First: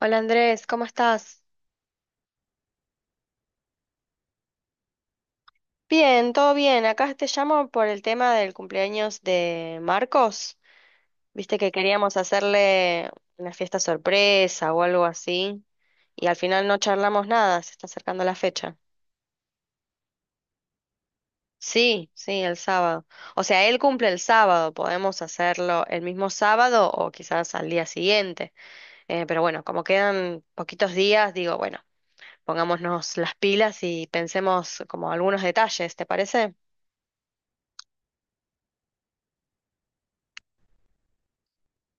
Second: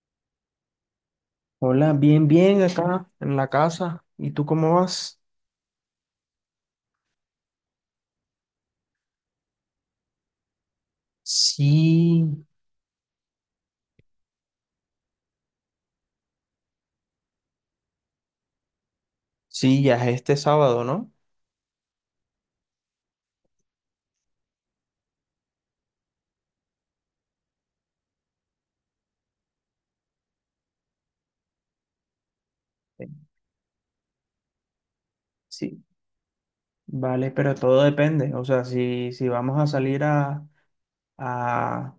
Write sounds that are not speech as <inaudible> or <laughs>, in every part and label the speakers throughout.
Speaker 1: Hola Andrés, ¿cómo estás?
Speaker 2: Hola, bien, bien acá en la casa. ¿Y tú cómo vas?
Speaker 1: Bien, todo bien. Acá te llamo por el tema del cumpleaños de Marcos. Viste que queríamos
Speaker 2: Sí,
Speaker 1: hacerle una fiesta sorpresa o algo así. Y al final no charlamos nada, se está acercando la fecha.
Speaker 2: sí, ya es este sábado, ¿no?
Speaker 1: Sí, sí, el sábado. O sea, él cumple el sábado, podemos hacerlo el mismo sábado o quizás al día siguiente. Pero bueno, como quedan poquitos días, digo, bueno, pongámonos las pilas y pensemos como algunos
Speaker 2: Sí.
Speaker 1: detalles, ¿te parece?
Speaker 2: Vale, pero todo depende. O sea, si vamos a salir a,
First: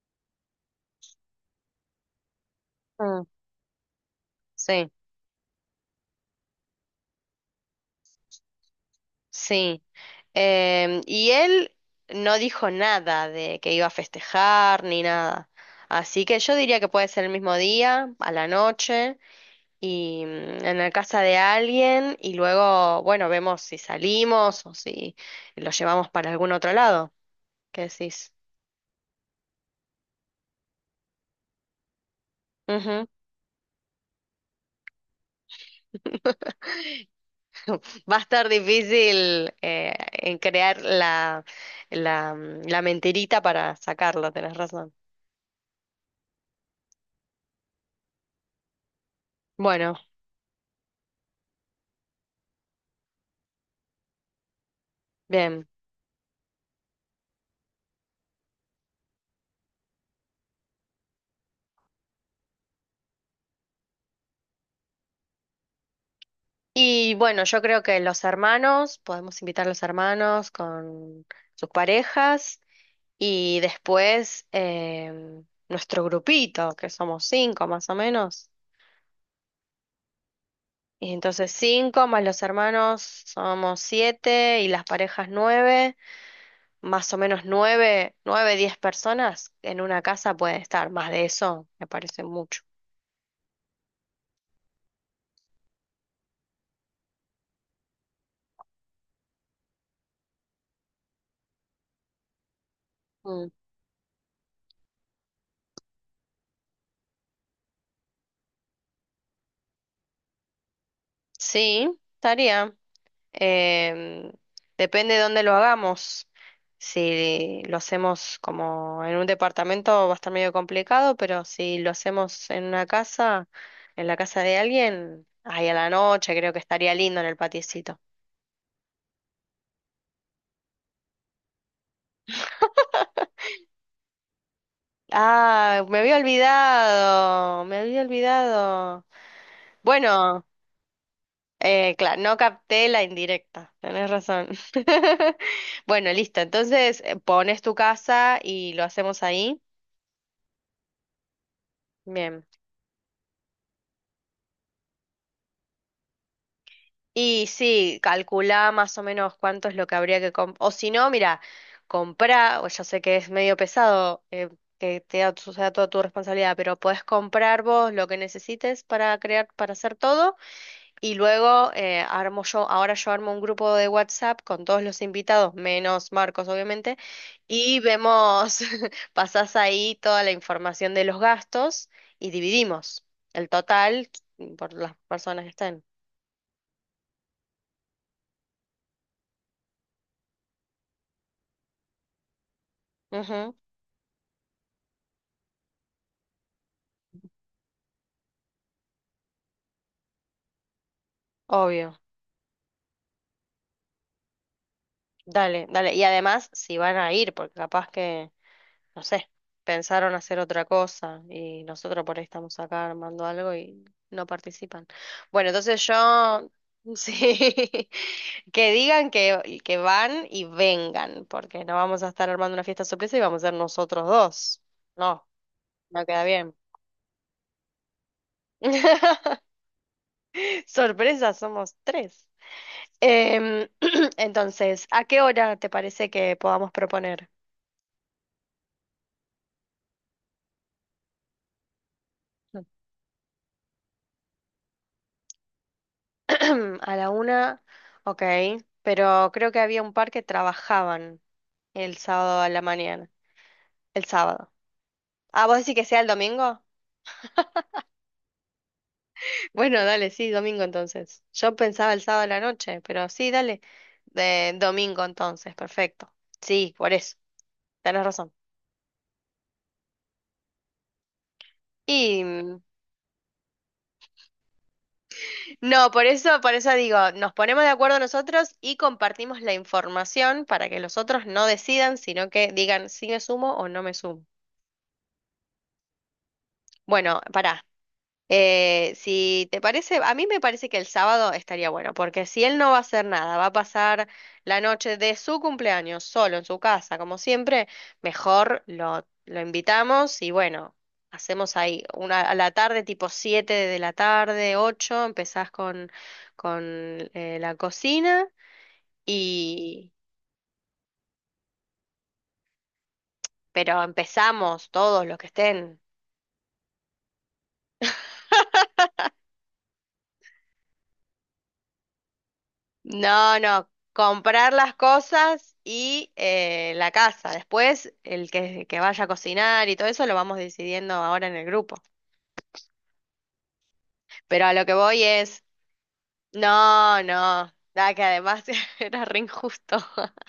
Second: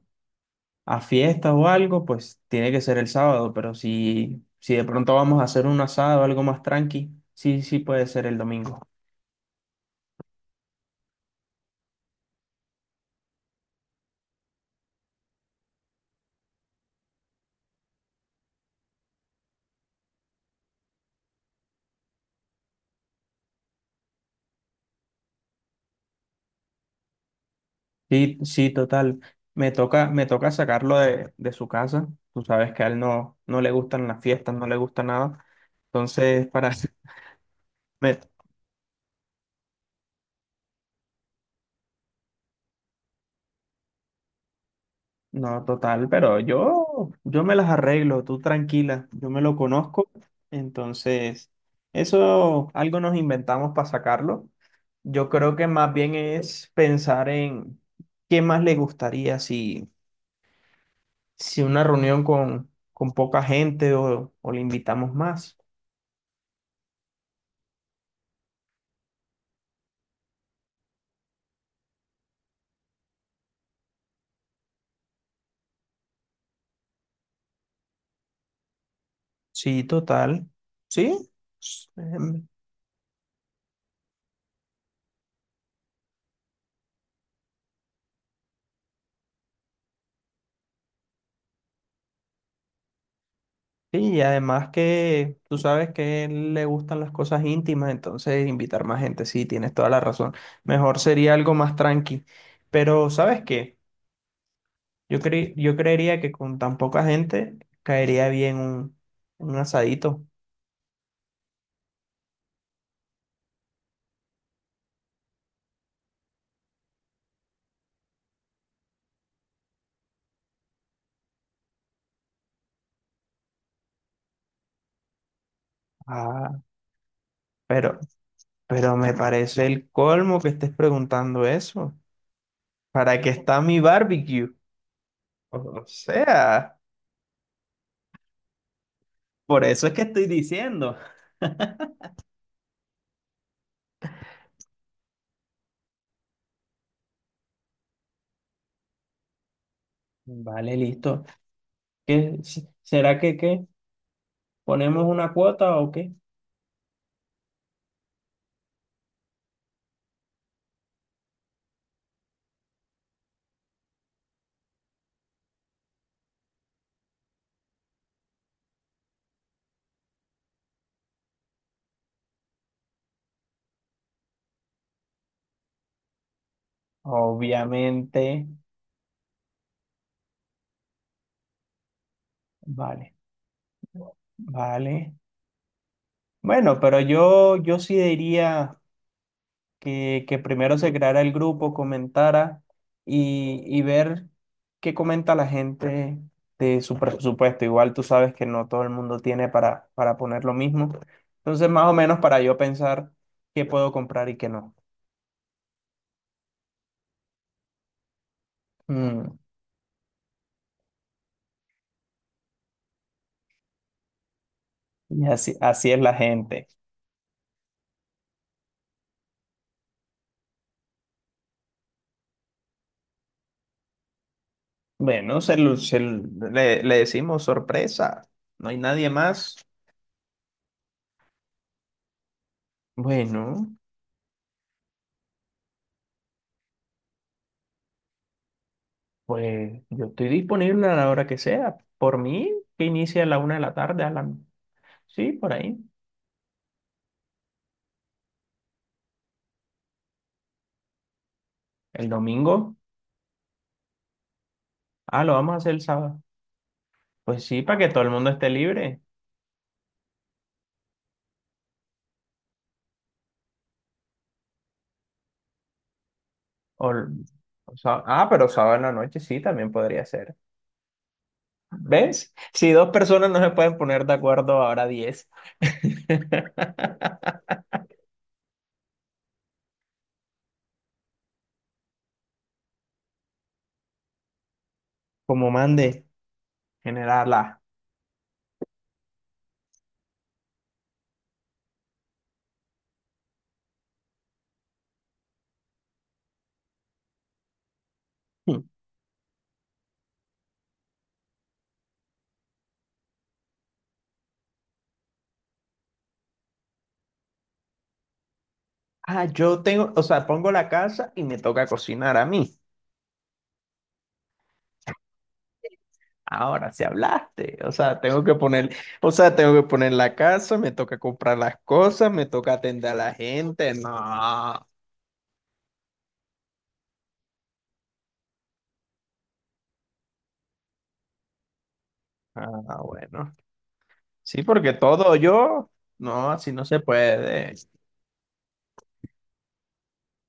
Speaker 2: a fiesta o algo, pues tiene que ser el
Speaker 1: Mm,
Speaker 2: sábado. Pero si de
Speaker 1: sí.
Speaker 2: pronto vamos a hacer un asado, algo más tranqui, sí, sí puede ser el domingo.
Speaker 1: Sí. Y él no dijo nada de que iba a festejar ni nada. Así que yo diría que puede ser el mismo día, a la noche, y en la casa de alguien, y luego, bueno, vemos si salimos o si lo llevamos para algún otro lado. ¿Qué decís?
Speaker 2: Sí, sí, total. Me toca sacarlo de su casa. Tú sabes que a él
Speaker 1: Ujú.
Speaker 2: no, no le gustan las fiestas, no le gusta nada. Entonces,
Speaker 1: <laughs>
Speaker 2: <laughs>
Speaker 1: Va
Speaker 2: Me-
Speaker 1: a estar difícil en crear la, la mentirita para sacarlo, tenés razón.
Speaker 2: No, total, pero yo me las arreglo, tú tranquila, yo me lo
Speaker 1: Bueno,
Speaker 2: conozco, entonces eso algo nos inventamos para sacarlo. Yo creo que
Speaker 1: bien.
Speaker 2: más bien es pensar en qué más le gustaría si una reunión con poca gente o le invitamos más.
Speaker 1: Y bueno, yo creo que los hermanos, podemos invitar a los hermanos con sus parejas y después em, nuestro grupito, que somos cinco más o menos.
Speaker 2: Sí, total.
Speaker 1: Y
Speaker 2: Sí,
Speaker 1: entonces cinco más los hermanos somos siete y las parejas nueve, más o menos nueve, nueve, 10 personas en una casa pueden estar, más de eso me parece mucho.
Speaker 2: sí, y además que tú sabes que él le gustan las cosas íntimas, entonces invitar más gente, sí, tienes toda la razón. Mejor sería algo más tranqui. Pero, ¿sabes
Speaker 1: Mm.
Speaker 2: qué? Yo creería que con tan poca gente caería bien un asadito.
Speaker 1: Sí, estaría. Em, Depende de dónde lo hagamos. Si lo hacemos como en un departamento va a estar medio complicado, pero si lo hacemos en una casa, en la casa de alguien, ahí a la noche creo
Speaker 2: Ah,
Speaker 1: que estaría lindo en el
Speaker 2: pero,
Speaker 1: patiecito.
Speaker 2: pero me parece el colmo que estés preguntando eso. ¿Para qué está mi barbecue? O
Speaker 1: Ah, me había
Speaker 2: sea,
Speaker 1: olvidado, me había olvidado.
Speaker 2: por eso es que estoy
Speaker 1: Bueno,
Speaker 2: diciendo.
Speaker 1: claro, no capté la indirecta, tenés razón. <laughs> Bueno, listo, entonces pones tu casa y lo hacemos ahí.
Speaker 2: Vale, listo. ¿Qué,
Speaker 1: Bien.
Speaker 2: será que qué? ¿Ponemos una cuota o qué?
Speaker 1: Y sí, calculá más o menos cuánto es lo que habría que comprar. O si no, mira, comprá, o ya sé que es medio pesado que te da sea toda tu responsabilidad, pero podés comprar vos lo que necesites para crear, para hacer todo. Y luego armo yo, ahora yo armo un grupo de WhatsApp con todos los invitados, menos Marcos, obviamente, y
Speaker 2: Obviamente,
Speaker 1: vemos, <laughs> pasás ahí toda la información de los gastos y dividimos
Speaker 2: vale,
Speaker 1: el total por las
Speaker 2: vale.
Speaker 1: personas que estén.
Speaker 2: Bueno, pero yo sí diría que primero se creara el grupo, comentara
Speaker 1: Ujú,
Speaker 2: y ver qué comenta la gente de su presupuesto. Igual tú sabes que no todo el mundo tiene para poner lo mismo. Entonces, más o
Speaker 1: obvio.
Speaker 2: menos para yo pensar qué puedo comprar y qué no.
Speaker 1: Dale, dale. Y además, si van a ir, porque capaz que, no sé,
Speaker 2: Mm,
Speaker 1: pensaron hacer otra cosa y nosotros por ahí estamos acá armando algo y no participan.
Speaker 2: y
Speaker 1: Bueno,
Speaker 2: así,
Speaker 1: entonces
Speaker 2: así es la
Speaker 1: yo,
Speaker 2: gente.
Speaker 1: <laughs> sí, que digan que van y vengan, porque no vamos a estar armando una fiesta sorpresa y vamos a ser nosotros dos. No,
Speaker 2: Bueno,
Speaker 1: no queda bien.
Speaker 2: le decimos sorpresa, no hay nadie
Speaker 1: <laughs>
Speaker 2: más.
Speaker 1: Sorpresa, somos tres. Em,
Speaker 2: Bueno,
Speaker 1: <clears throat> entonces, ¿a qué hora te parece que podamos proponer?
Speaker 2: pues yo estoy disponible a la hora que sea. Por mí, que inicie a la una de la tarde, a la. Sí, por ahí.
Speaker 1: <clears throat> A la una, ok, pero creo que había un par que trabajaban el
Speaker 2: El
Speaker 1: sábado a la
Speaker 2: domingo.
Speaker 1: mañana, el sábado.
Speaker 2: Ah, lo
Speaker 1: Ah,
Speaker 2: vamos a
Speaker 1: ¿vos
Speaker 2: hacer
Speaker 1: decís
Speaker 2: el
Speaker 1: que sea el
Speaker 2: sábado.
Speaker 1: domingo?
Speaker 2: Pues sí, para que todo el mundo esté libre.
Speaker 1: Bueno, dale, sí, domingo entonces. Yo pensaba el sábado a la noche, pero sí, dale, de domingo entonces, perfecto. Sí,
Speaker 2: O,
Speaker 1: por eso, tenés razón.
Speaker 2: pero sábado en la noche sí, también podría ser.
Speaker 1: Y
Speaker 2: ¿Ves?
Speaker 1: mm,
Speaker 2: Si dos personas no se pueden poner de acuerdo, ahora 10.
Speaker 1: no, por eso digo,
Speaker 2: <laughs>
Speaker 1: nos ponemos de acuerdo nosotros y compartimos la información para que los otros no decidan, sino que digan si me sumo o no me sumo.
Speaker 2: Como mande,
Speaker 1: Bueno,
Speaker 2: generala.
Speaker 1: pará. Si te parece, a mí me parece que el sábado estaría bueno, porque si él no va a hacer nada, va a pasar la noche de su cumpleaños solo en su casa, como siempre, mejor lo invitamos y bueno, hacemos ahí una a la tarde, tipo 7 de la tarde, 8 empezás con la cocina
Speaker 2: Ah, yo tengo,
Speaker 1: y...
Speaker 2: o sea, pongo la casa y me toca cocinar a mí.
Speaker 1: Pero empezamos todos los que estén.
Speaker 2: Ahora sí hablaste. O sea, tengo que poner, o sea, tengo que poner la casa, me toca comprar las cosas, me toca atender a la
Speaker 1: No, no,
Speaker 2: gente. No.
Speaker 1: comprar
Speaker 2: Ah,
Speaker 1: las cosas y la casa. Después, el que vaya a cocinar y todo eso lo vamos decidiendo ahora en el grupo.
Speaker 2: bueno. Sí,
Speaker 1: Pero a lo
Speaker 2: porque
Speaker 1: que voy
Speaker 2: todo
Speaker 1: es,
Speaker 2: yo, no, así no se
Speaker 1: no, no,
Speaker 2: puede.
Speaker 1: da que además <laughs> era re injusto. <laughs>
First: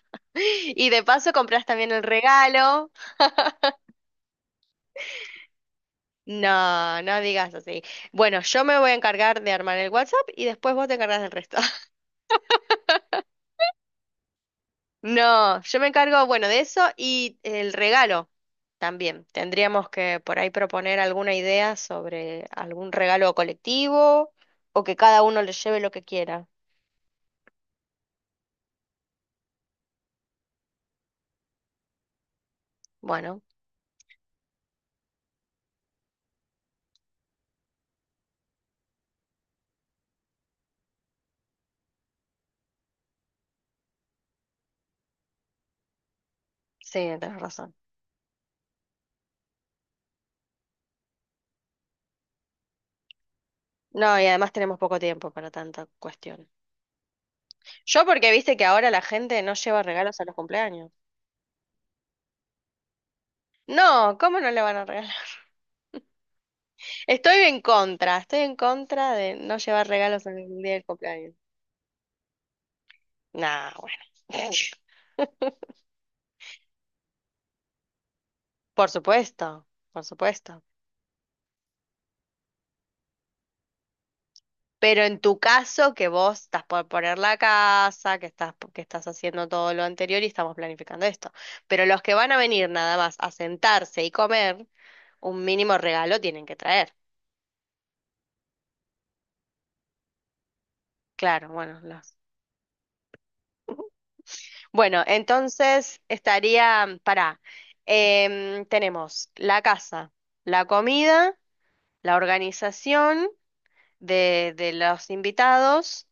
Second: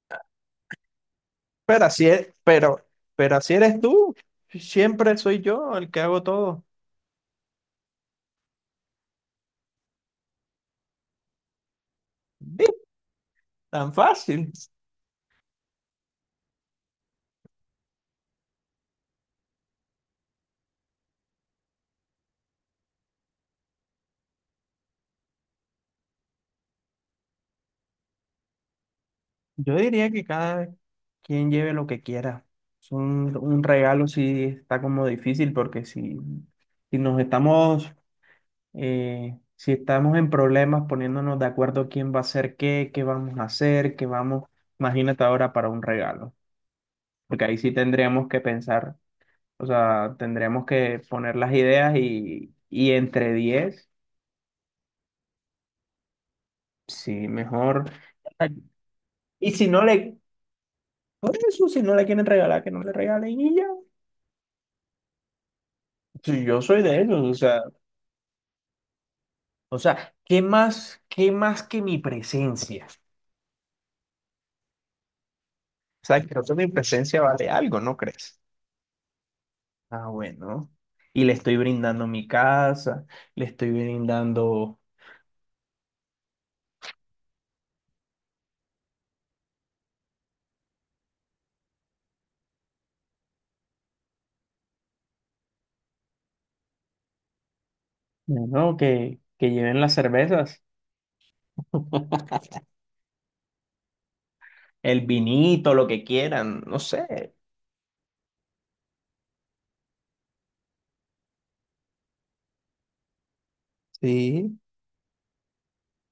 Speaker 1: Y de paso compras
Speaker 2: Pero
Speaker 1: también el
Speaker 2: así es,
Speaker 1: regalo.
Speaker 2: pero así eres tú. Siempre soy yo el que hago todo.
Speaker 1: No, no digas así. Bueno, yo me voy a encargar de armar el WhatsApp y después vos te encargas del resto.
Speaker 2: ¿Ves? Tan fácil.
Speaker 1: No, yo me encargo, bueno, de eso y el regalo también. Tendríamos que por ahí proponer alguna idea sobre algún regalo colectivo o que cada uno le lleve lo que quiera.
Speaker 2: Yo diría que cada quien lleve lo que quiera. Es
Speaker 1: Bueno,
Speaker 2: un regalo sí está como difícil porque si nos estamos, si estamos en problemas poniéndonos de acuerdo quién va a hacer qué, qué vamos a hacer, qué vamos, imagínate ahora para un regalo,
Speaker 1: sí, tenés
Speaker 2: porque ahí sí
Speaker 1: razón.
Speaker 2: tendríamos que pensar, o sea, tendríamos que poner las ideas y entre 10
Speaker 1: No, y además tenemos poco tiempo para tanta cuestión.
Speaker 2: sí, mejor.
Speaker 1: Yo porque viste que ahora la gente
Speaker 2: Y
Speaker 1: no lleva regalos a los cumpleaños.
Speaker 2: por eso, si no le quieren regalar, que no le regalen y ya.
Speaker 1: No, ¿cómo no le van a regalar? <laughs>
Speaker 2: Sí, yo soy de ellos, o sea,
Speaker 1: Estoy en contra de no llevar regalos en el día del
Speaker 2: qué
Speaker 1: cumpleaños.
Speaker 2: más que mi presencia?
Speaker 1: Nah, bueno. <laughs>
Speaker 2: O sea, creo que mi presencia vale algo, ¿no crees?
Speaker 1: Por supuesto, por
Speaker 2: Ah,
Speaker 1: supuesto.
Speaker 2: bueno. Y le estoy brindando mi casa, le estoy brindando,
Speaker 1: Pero en tu caso, que vos estás por poner la casa, que estás haciendo todo lo anterior y estamos planificando esto. Pero los que van a venir nada más a sentarse y comer, un mínimo regalo tienen que traer.
Speaker 2: bueno, que lleven las cervezas,
Speaker 1: Claro, bueno, los.
Speaker 2: <laughs> el
Speaker 1: Bueno,
Speaker 2: vinito, lo
Speaker 1: entonces
Speaker 2: que quieran, no
Speaker 1: estaría,
Speaker 2: sé.
Speaker 1: para tenemos la casa, la comida, la organización de,
Speaker 2: Sí,
Speaker 1: de los invitados.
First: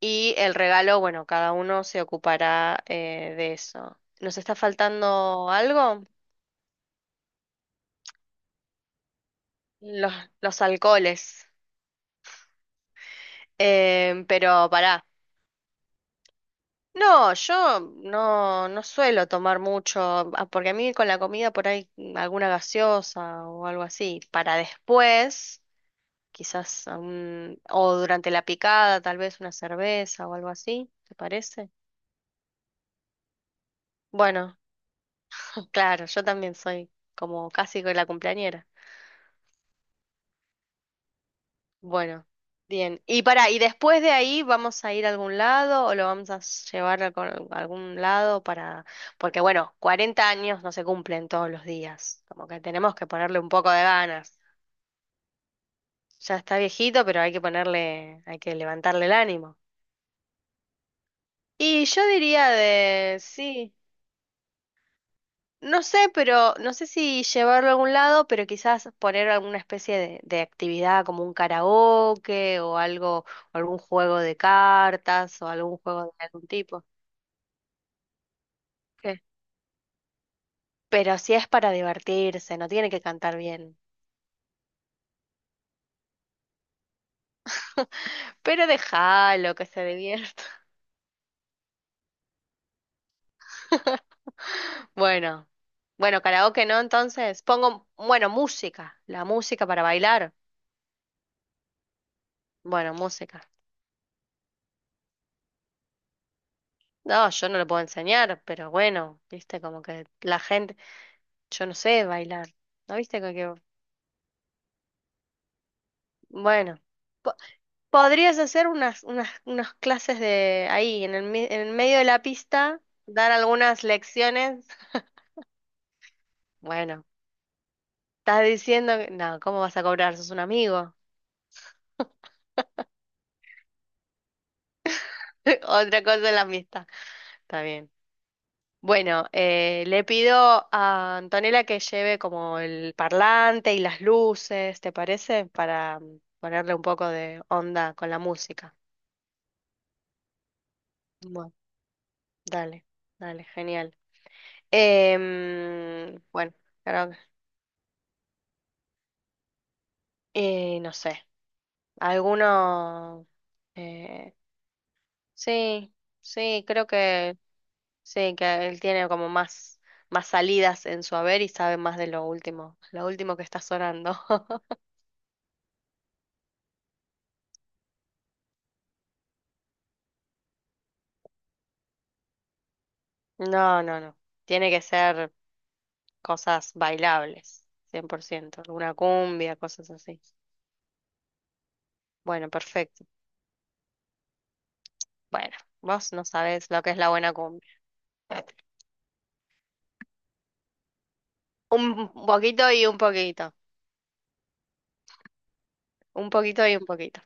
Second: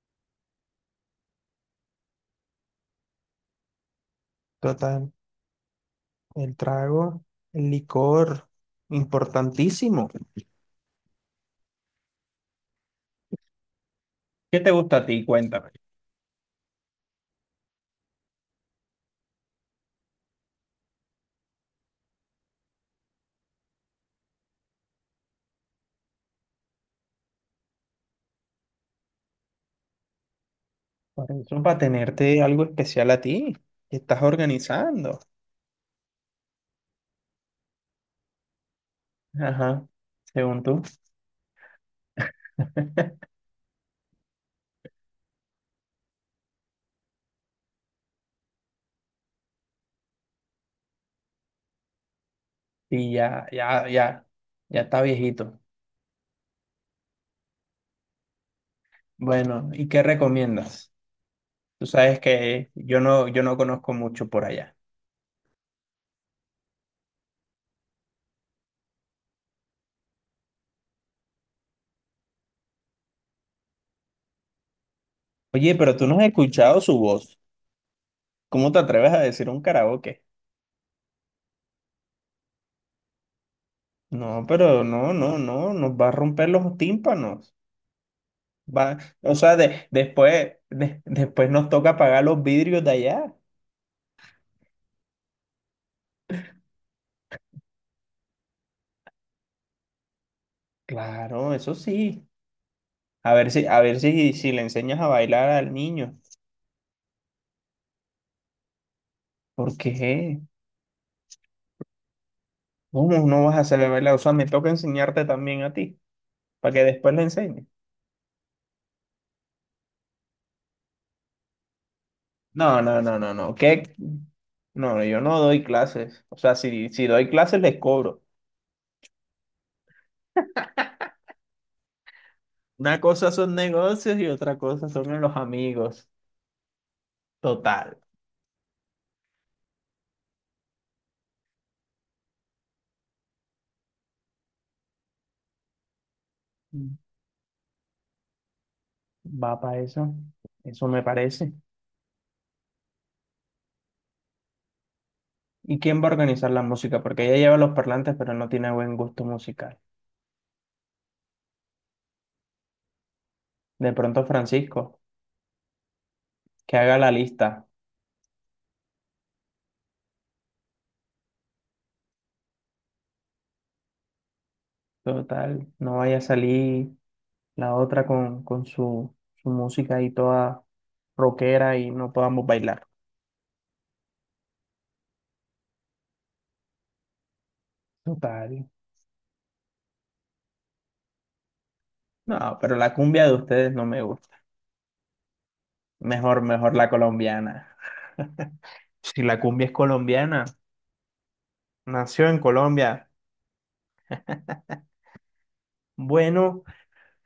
Speaker 1: Y el regalo, bueno, cada uno se ocupará de eso. ¿Nos está
Speaker 2: total.
Speaker 1: faltando algo?
Speaker 2: El trago, el licor, importantísimo.
Speaker 1: Los, los alcoholes.
Speaker 2: ¿Qué
Speaker 1: Pero
Speaker 2: te gusta
Speaker 1: pará.
Speaker 2: a ti? Cuéntame.
Speaker 1: No, yo no suelo tomar mucho. Porque a mí con la comida por ahí alguna gaseosa o algo así, para después, quizás, o durante la picada, tal vez una cerveza o algo así, ¿te
Speaker 2: Por eso,
Speaker 1: parece?
Speaker 2: para tenerte algo especial a ti, que estás
Speaker 1: Bueno,
Speaker 2: organizando.
Speaker 1: <laughs> claro, yo también soy como casi con la cumpleañera.
Speaker 2: Ajá, según tú.
Speaker 1: Bueno, bien.
Speaker 2: <laughs>
Speaker 1: Y para, ¿y después de ahí vamos a ir a algún lado o lo vamos a llevar a algún lado para... Porque bueno, 40 años no se cumplen todos los días. Como que tenemos que
Speaker 2: Y
Speaker 1: ponerle
Speaker 2: ya,
Speaker 1: un poco de
Speaker 2: ya, ya,
Speaker 1: ganas.
Speaker 2: ya está viejito.
Speaker 1: Ya está viejito, pero hay que ponerle, hay que levantarle el ánimo.
Speaker 2: Bueno, ¿y qué recomiendas?
Speaker 1: Y
Speaker 2: Tú
Speaker 1: yo
Speaker 2: sabes
Speaker 1: diría
Speaker 2: que
Speaker 1: de,
Speaker 2: yo no
Speaker 1: sí.
Speaker 2: conozco mucho por allá.
Speaker 1: No sé, pero no sé si llevarlo a algún lado, pero quizás poner alguna especie de actividad como un karaoke o algo, o algún juego de cartas o
Speaker 2: Oye,
Speaker 1: algún
Speaker 2: pero tú
Speaker 1: juego
Speaker 2: no
Speaker 1: de
Speaker 2: has
Speaker 1: algún
Speaker 2: escuchado
Speaker 1: tipo.
Speaker 2: su voz. ¿Cómo te atreves a
Speaker 1: ¿Qué?
Speaker 2: decir un karaoke?
Speaker 1: Pero si es para divertirse, no tiene que cantar bien.
Speaker 2: No, pero no, no, no, nos va a romper los tímpanos.
Speaker 1: <laughs> Pero
Speaker 2: Va, o
Speaker 1: déjalo
Speaker 2: sea,
Speaker 1: que se divierta.
Speaker 2: después nos toca pagar los vidrios de allá.
Speaker 1: <laughs> Bueno, bueno, karaoke no, entonces pongo, bueno, música, la música para bailar.
Speaker 2: Claro, eso sí.
Speaker 1: Bueno,
Speaker 2: A
Speaker 1: música.
Speaker 2: ver si, a ver si, si le enseñas a bailar al niño.
Speaker 1: No, yo no lo puedo enseñar, pero bueno, viste,
Speaker 2: ¿Por
Speaker 1: como que la
Speaker 2: qué?
Speaker 1: gente. Yo no sé bailar. ¿No viste?
Speaker 2: ¿Cómo no vas a saber bailar? O sea, me toca enseñarte también a ti, para
Speaker 1: Bueno,
Speaker 2: que después le
Speaker 1: po-
Speaker 2: enseñes.
Speaker 1: podrías hacer unas clases de ahí, en el medio de la pista,
Speaker 2: No, no, no, no,
Speaker 1: dar
Speaker 2: no.
Speaker 1: algunas
Speaker 2: ¿Qué?
Speaker 1: lecciones. <laughs>
Speaker 2: No, yo no doy clases. O sea,
Speaker 1: Bueno,
Speaker 2: si doy clases les cobro.
Speaker 1: estás diciendo que, no, ¿cómo vas a cobrar? Sos un amigo.
Speaker 2: Una cosa son negocios y otra cosa son los
Speaker 1: <laughs> Otra
Speaker 2: amigos.
Speaker 1: cosa es la amistad. Está bien.
Speaker 2: Total.
Speaker 1: Bueno, le pido a Antonella que lleve como el parlante y las luces, ¿te parece? Para ponerle un poco de onda con la música.
Speaker 2: Va para eso. Eso me parece.
Speaker 1: Bueno, dale, dale, genial.
Speaker 2: ¿Y quién va a organizar
Speaker 1: Bueno,
Speaker 2: la música?
Speaker 1: creo que...
Speaker 2: Porque ella lleva los parlantes, pero no tiene buen gusto musical.
Speaker 1: no sé, alguno...
Speaker 2: De pronto
Speaker 1: eh,
Speaker 2: Francisco,
Speaker 1: sí, sí,
Speaker 2: que
Speaker 1: creo
Speaker 2: haga la
Speaker 1: que
Speaker 2: lista.
Speaker 1: sí, que él tiene como más salidas en su haber y sabe más de lo último que está sonando. <laughs>
Speaker 2: Total, no vaya a salir la otra con su música ahí toda rockera y no podamos bailar.
Speaker 1: No, no, no. Tiene que ser cosas bailables, 100%
Speaker 2: Total.
Speaker 1: alguna cumbia, cosas así. Bueno,
Speaker 2: No, pero la
Speaker 1: perfecto.
Speaker 2: cumbia de ustedes no me gusta.
Speaker 1: Bueno, vos no
Speaker 2: Mejor,
Speaker 1: sabés
Speaker 2: mejor
Speaker 1: lo
Speaker 2: la
Speaker 1: que es la buena cumbia.
Speaker 2: colombiana. Si la cumbia es colombiana,
Speaker 1: Un
Speaker 2: nació en
Speaker 1: poquito y un
Speaker 2: Colombia.
Speaker 1: poquito. Un
Speaker 2: Bueno,
Speaker 1: poquito y un poquito.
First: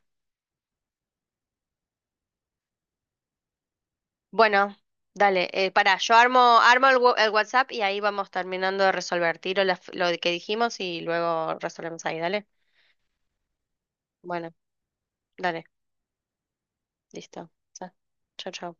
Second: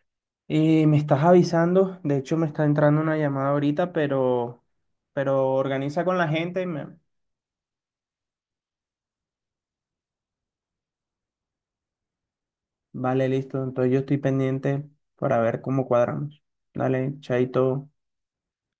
Speaker 2: me estás avisando. De hecho, me está entrando una llamada ahorita,
Speaker 1: Bueno, dale,
Speaker 2: pero
Speaker 1: pará,
Speaker 2: organiza
Speaker 1: yo
Speaker 2: con la
Speaker 1: armo,
Speaker 2: gente y
Speaker 1: armo
Speaker 2: me.
Speaker 1: el WhatsApp y ahí vamos terminando de resolver. Tiro lo que dijimos y luego resolvemos ahí, dale.
Speaker 2: Vale, listo. Entonces yo estoy
Speaker 1: Bueno,
Speaker 2: pendiente para ver
Speaker 1: dale,
Speaker 2: cómo cuadramos. Dale,
Speaker 1: listo.
Speaker 2: chaito.
Speaker 1: Chao, chao.